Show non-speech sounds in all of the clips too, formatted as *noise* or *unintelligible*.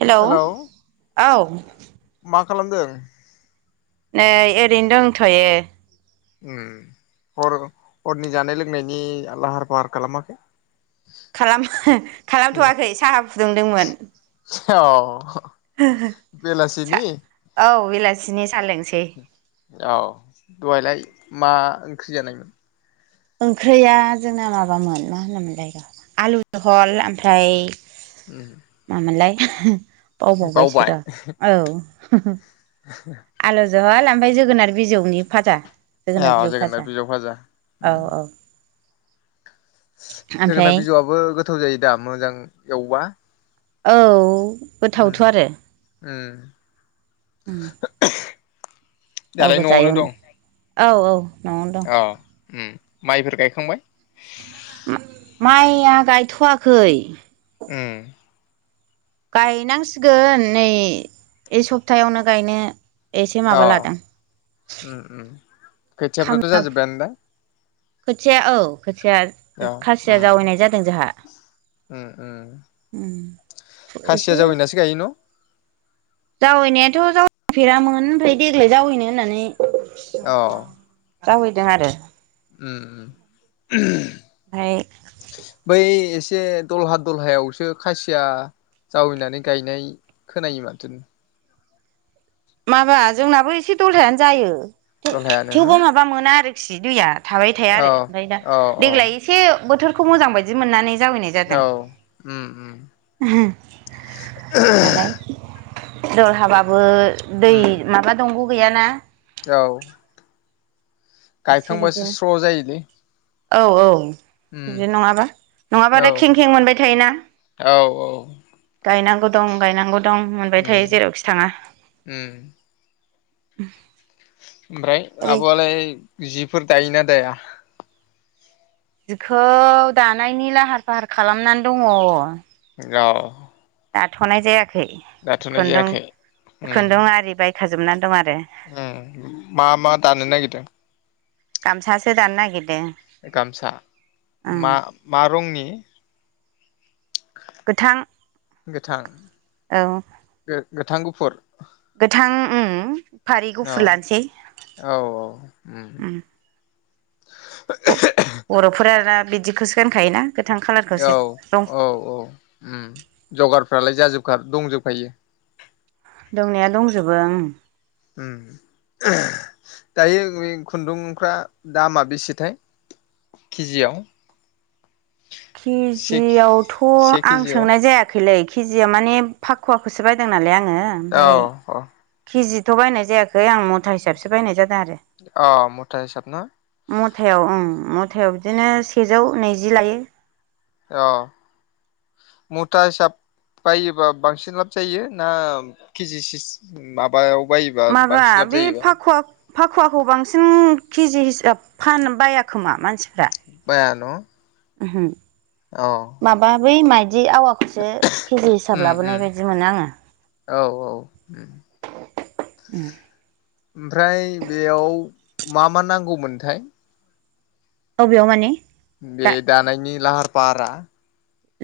हेल' hello औ मा खालामदों नै ओरैनो दंथ'यो ओम हर हरनि जानाय लोंनायनि लाहार फाहार खालामाखै खालाम ओ उम खालामथ'आखै साहा फुदुंदोंमोन ओ अह सा बेलासिनि औ बेलासिनि सा लोंसै औ दहायलाय मा ओंख्रि जानायमोन ओंख्रिया जोंना माबामोन मा होनोमोनलाय आलु ज'ह'ल आमफ्राय उम बावबाय बावबावबायसोरा औ हो हो आलु ज'ह'ल आमफ्राय जोगोनार बिजौनि फाजा जोगोनार बिजौ फाजा उम औ-औ। जोगोनार बिजौआबो गोथाव जायो दा मोजां एवबा औ गोथावथ' ओम आरो ओम गाव दालाय गोजा न'आवनो एवनो दं औ औ न'आवनो दं ओ ओम माइफोर गायखांबाय? माइया गायथ'वाखै उम गायनांसिगोन नै इ सप्थायावनो गायनो एसे माबा अ लादों उम उम खोथियाफ्राथ' खामला जाजोब्बायानो दा खोथिया औ खोथिया दा अ खासिया उम जावैनाय जादों जोहा उम उम उम खासिया एसे जावैनासो गायो न' जावैनायाथ' जावैफेरामोन ओमफाय देग्लाय जावैनो होननानै अ जावैदों आरो उम *unintelligible* ओमफ्राय बै एस से दलहा दलहायावसो खासिया जावैनानै गायनाय खोनायो माथो माबा जोंनाबो एसे दलहायानो जायो *unintelligible* दलहायानो थेवबो न' माबा मोना आरोखि दैया थाबाय थाया औ आरो ओमफाय दा औ औ देग्लाय एसे बोथोरखौ मोजां बायदि मोननानै जावैनाय औ जादों उम उम नालाय दलहाबाबो दै उम माबा दंग' गैयाना औ एसे गायखांबासो बिदिनो स्र' जायोलै औ औ उम बिदि नङाबा औ नङाबादाय खें-खें मोनबाय थायोना औ औ गायनांगौ दं गायनांगौ दं मोनबाय उम थायो जेरावखि थाङा उम ओमफ्राय ओरै आब'आलाय जिफोर दायोना दाया जिखौ दानायनि लाहार फाहार खालामनानै दङ' गाव दाथ'नाय जायाखै जायाखै उम खुन्दुं-खुन्दुं आरि बायखाजोबनान दं आर उम मा-मा दानो नागिरदों गामसासो दानो नागिद गामसा मा-मा रंनि गोथां गोथां औ गोथां गुफुर गोथां उम फारि औ गुफुर लानोसै औ औ उम ब'-बर'फोरा दा बिदिखौसो गानखायोना गोथां खालारखौसो औ दं औ औ उम जगारफ्रालाय जाजोब खार दंजोबखायो दंनाया दंजोबो उम उम *unintelligible* दायो मिं खुन्दुंफ्रा दामा बेसेथाय? केजियाव से केजियावथ' से आं केजियाव सोंनाय जायाखैलै केजिया माने फाखुवाखौसो बायदों नालाय आं औ औ केजिथ' बायनाय जायाख खै आं मथा हिसाबसो बायनाय जादों आरो अ मुथा हिसाब ना मथायाव ओम म‌' मुथायाव बिदिनो सेजौ नैजि लायो अ मुथा हिसाब बायोबा बांसिन लाब जायो ना केजि सिस माबायाव बायोबा माबा बांसिन लाब बे जायोबा फाखुवा-फाखुवाखौ बांसिन केजि हिसाब फानो बायाखोमा मानसि बाया न'। उमहो। औ। बै माइदि आवाखौसो केजि हिसाब लाबोनाय बायदि मोनो आङो। औ-औ उम। उम। ओमफ्राय बेयाव मा-मा नांगौमोनथाय? औ बेयाव माने? बे दा दानायनि लाहार-फाहारा?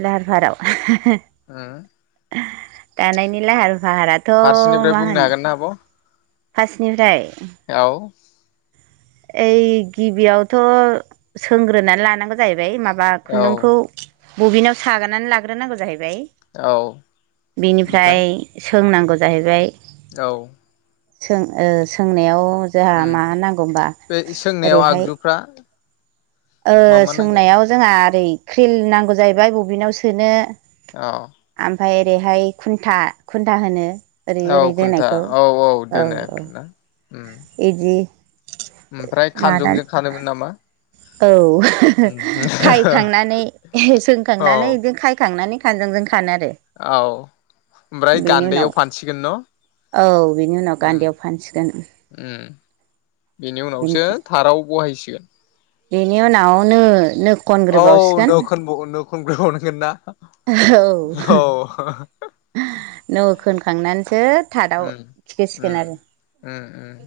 लहार-फाहाराव। ओ। दानायनि लाहार-फाहाराथ' फारसेनिफ्राय मा बुंनो होननो। हागोन ना आब' फासनिफ्राय। औ। ओइ गिबियावथ' सोंग्रोनानै लानांगौ जाहैबाय माब बा औ खुन्दुंखौ औ बबिनाव सागारनानै लाग्रोनांगौ जाहै बाय ओमफ्राय बिनिफ्राय सोंनांगौ जाहैबाय। औ। सों ओ सोंनायाव जोंहा उम मा नांगौ होमबा। बे सोंनायाव ओरैहाय आगजुफ्रा ओ मा मा नांगोन सोंनायाव जोंहा हा ओरै क्रिल नांगौ जाहैबाय बबिनाव सोनो। औ। ओमफाय ओरैहाय खुन्था-खुन्था होनो। ओरै-ओरै औ खुन्था दोनायखौ औ औ दोनो औ-औ आरोना उम इदि ओमफ्राय मानानै खानजंजों खानोमोन नामा? औ उम खायखांनानै औ सोंखांनानै इदिनो खायखांनानै खानजंजों खानो आरो औ ओमफ्राय बेनि उनाव गान्दैयाव फानसिगोन न'? औ बिनि उनाव उम गान्दैयाव फानसिगोन। उम बेनि उनावसो बेनिफ्राय थाराव बहायसिगोन। बेनि उनाव नो-नो औ नो खोनबगोन नो खनग्रोबावनांगोन ना। औ औ नो खोनखांनानैसो थार्दआव उम थिखोसिगोन उम आरो। उम उम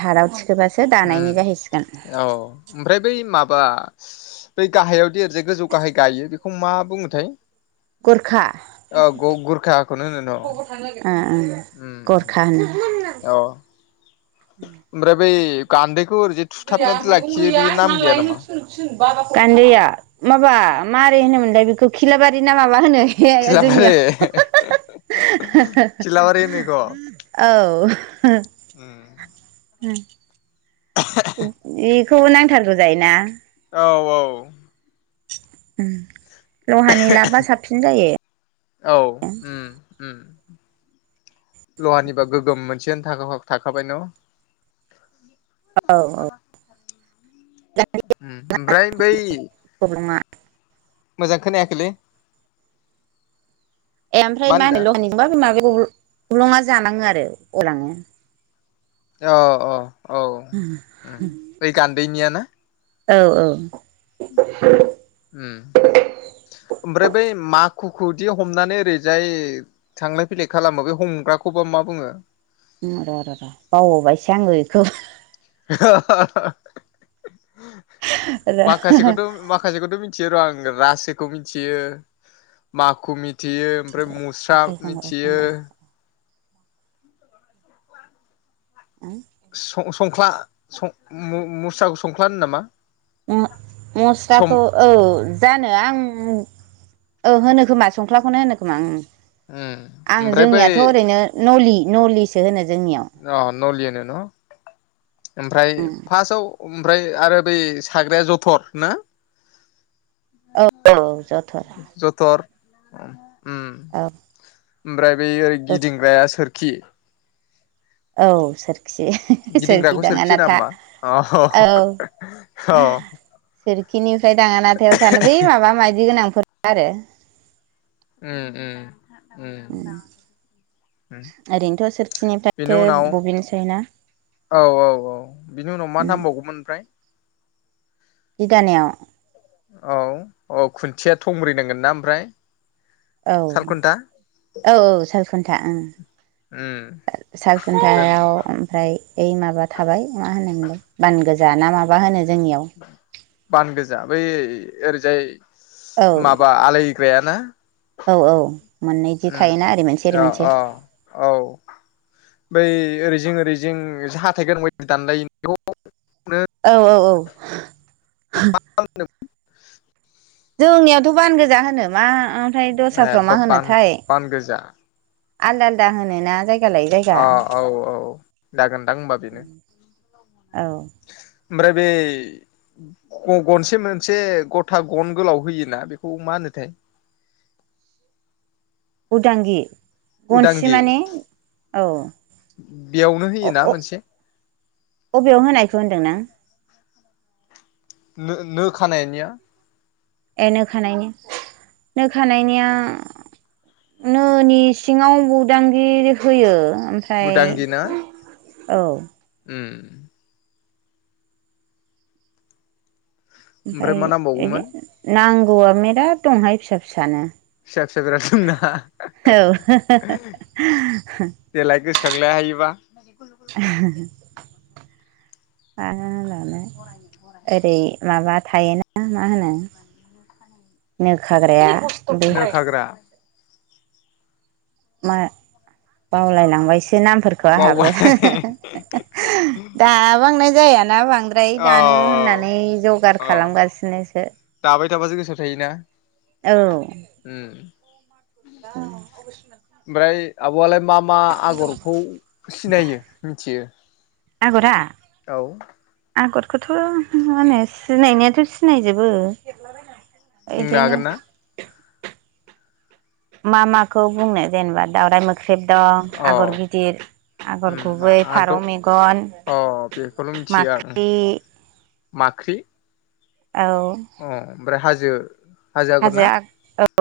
थाराव थिखोबासो दानायनि जाहैसिगोन उम औ ओमफ्राय बै माबा बै गाहायावदि ओरैजाय गोजौ गाहाय गायो बेखौ मा बुङोथाय? गरखा औ ग-गुरखाखौनो होनो ओ न'? उम-उम गरखा होनो औ ओमफ्राय बै गान्दैखौ ओरैजाय थुथाबनानै लाखियो बे नाम गैया नामा गान्दैया माबा मारै होनोमोनलाय बे खौ खिलाबारि ना माबा होनो खिलाबारि जोंनियावश खिलाबारि होनो इखौ औ। उम। बेखौ नांथारगौ जायोना। औ-औ। उम। औ उम-उम। लहानिबा गोग्गोम मोनसेयनो थाखा फाखा थाखाबाय न'। औ-औ। उम ओमफ्राइ बै गब्लङा मोजांखोनायाखैलै। *unintelligible* अ अ। औ उम बै *unintelligible* गान्दैनिया ना औ औ। उम। ओमफ्राय बै माखुखौदि हमनानै ओरैजाय थांलाय फैलाय खालामो बे हम। ग्राखौबा मा बुङो। र' र' र' बावबावबायसो आङो बेखौ। र' माखासेखौथ' माखासेखौथ'। थियो र' आं रासोखौ मिथियो माखु मि। थियो ओमफ्राय मुस्रा आखाइ हमग्राखौ मिथियो। होनदां *inaudible* सं संख्ला मुसखौ संख्ल होन नामा। सम मुस्राखौ औ जानो आं। ओ होनो खोमा संख्लाखौनो होनो खोमा उम आं ओमफ्राय बै जोंनियाथ' ओरैनो नलि। नलिसो होनो। जोंनियाव अ न'लि होनो न'। ओमफ्राय उम फार्स्टआव। ओमफ्राय आरो बै साग्राया जथर ना। औ जथर जथर। उम औ। ओमफ्राय बै ओरै जथर गिदिंग्राया सोरखि। औ सोर। खि सोरखि गिदिंग्राखौ होना दाङानाथा होमबा अ औ। औ सोरखिनिफ्राय दाङानाथायाव सानो बै माबा मायदि गोनांफोर आरो। ओम-ओम। ओम उम ओरैनोथ' बेनि सोरखिनिफ्रायसो उनाव बबिनसोयोना। औ औ औ बिनि उनाव मा नामबावगौमोन ओमफ्राय। जिदानाययाव। औ औ खुन्थिया थंब्रै नांगोनना ओमफ्राय। औ सालखुन्था औ औ सालखुन्था ओं। उम ओमफ्राय सालखुथायायाव ओमफ्राय ओ माबा थाबाय मा होनोमोनलाय। बान गोजा ना माबा होनो। जोंनियाव बान गोजा बै ओरैजाय औ माबा आलाय। ग्राया ना। औ औ मोननै जि उम थायोना ओरै मोनसे ओरै अ मोनसे अ औ। बै ओरैजिं ओरैजिं जाों हाथाइगोनां बायदि दानलायनाया। औ औ औ। *inaudible* जोंनियावथ' बान गोजा होनो मा ओमफ्राय ए दस्राफ्राव मा बान होनोथाय। बान गोजा आलदा आलदा होनोना जाय। अ औ औ जागोनदां होमबा बेनो। औ। ओमफ्राय बे। गनसे मोनसे गथा गन गोलाव होयोना बेखौ मा होनोथाय। *inaudible* उदांगि गनसि उदांगि माने औ बेयावनो अ होयोना अ मोनसे बबेयाव होनायखौ होनदों नों नो नो खानायनिया ए नो खानायनि नो खानायनिया नोनि सिङाव उदांगि होयो उदांगि ना ओमफ्राय औ उम ओमफ्राय मा इदि नांबावगौमोन नांगौआ मिराद दंहाय फिसा फिसानो फिसा फिसा बिराद दंना औ देलाय गोसोखांलाय सायोबा *inaudible* ओरै माबा थायोना मा होनो नो खाग्राया बे नो खाग्रा मा बावलायलांबाय सो नामफोरखौ बावबाय आंहाबो दा बांनाय जायाना बां बांद्राय औ दानो होननानै जगार खालामगासिनोसो खिथाबाजो गोसआव थायोना औ उम *unintelligible* ओमफ्राय आब'आलाय मा मा आगरखौ सिनायो मिथियो आगरा औ आगरखौथ' मा होनो सिनायनायाथ' सिनायजोबो बुंनो इदिनो हागोन ना मा माखौ बुंनो जेनेबा दावराय मोख्रेब दं अ आगर गिदिर आगर उम गुबै आंथ' फारौ मेगन अ बेखौल' मिथियो आं माख्रि माख्रि अ औ ओमफ्राय हाजो आगर हाजो ना आ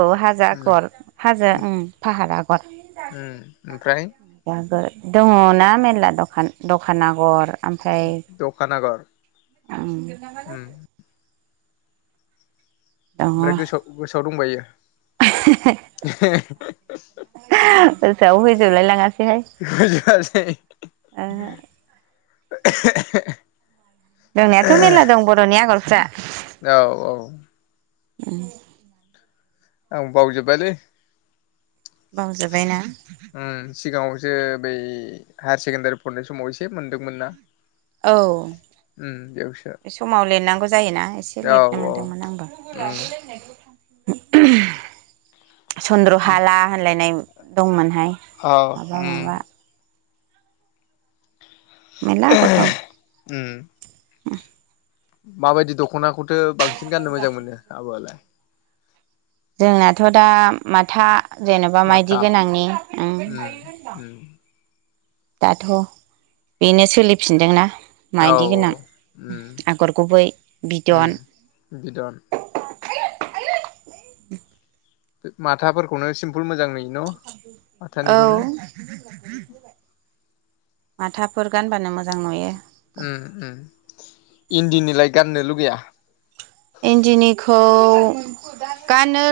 औ हाजो उम आगर हाजो उम फाहार आगर ओमफ्राय दङ ना मेरला दखान दखान आगर ओमफ्राय दखान आगर उम उम दङ ओमफ्राय गोसोआव गोसोआव गोसोआव फैजोबलाय दंबायो लाङासैहाय *inaudible* ओहो *inaudible* *inaudible* दंनायाथ' मेरला दं बर'नि आगरफ्रा औ औ उम आं बावजोब बायलै बावजोबायना सो बै हायार सेकेण्डारि फरायनाय समाव एसे मोनदोंमोन ना औ उम बेयावसो बे समाव लिरनांगौ जायोना एसे औ लिरनो औ मोनदोंमोन आंबो उम चन्द्र हाला होनलायनाय दंमोनहाय औ माबा उम माबा उम उम माबायदि दखनाखौथो बांसिन गाननो मोजां मोनो आब आलाय? जोंनाथ दा माथा जेनबा माथा माइदि गोनांनि उम उम दाथ बेनो सोलिफिनदोंना औ मायदि गोनां उम आगर गुबै उम बिदन, बिदन माथाफोरखौनो सिमपोल मोजां नुयो। न' औ माथानिखौनो माथाफोर गानबानो मोजां नुयो। उ उ इन्दिनिलाय गाननो लुगैया? इन्दिनिखौ गाननो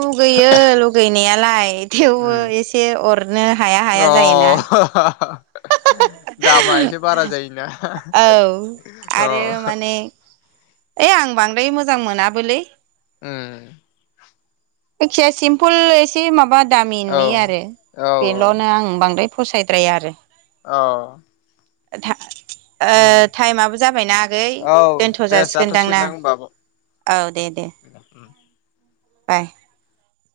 लुगैयो लुगैनाया नालाय थेवबो उम एसे अरनो हाया हाया जायोना अ दामा एसे बारा जायोना औ आरो अ माने ओइ आं बांद्राय मोजां मोनाबोलै ओ जायखिजाया सिम्पोल एसे माबा दामि औ नुयो आरो बेलनो औ आं बांद्राय फसायद्राया आरो औ था ओ उम टाइमाबो जाबायना आगै औ दोनथ दे जाासिगोनदां ना? जाथ'सिगोनदां होमबा आब' औ दे दे उम बाय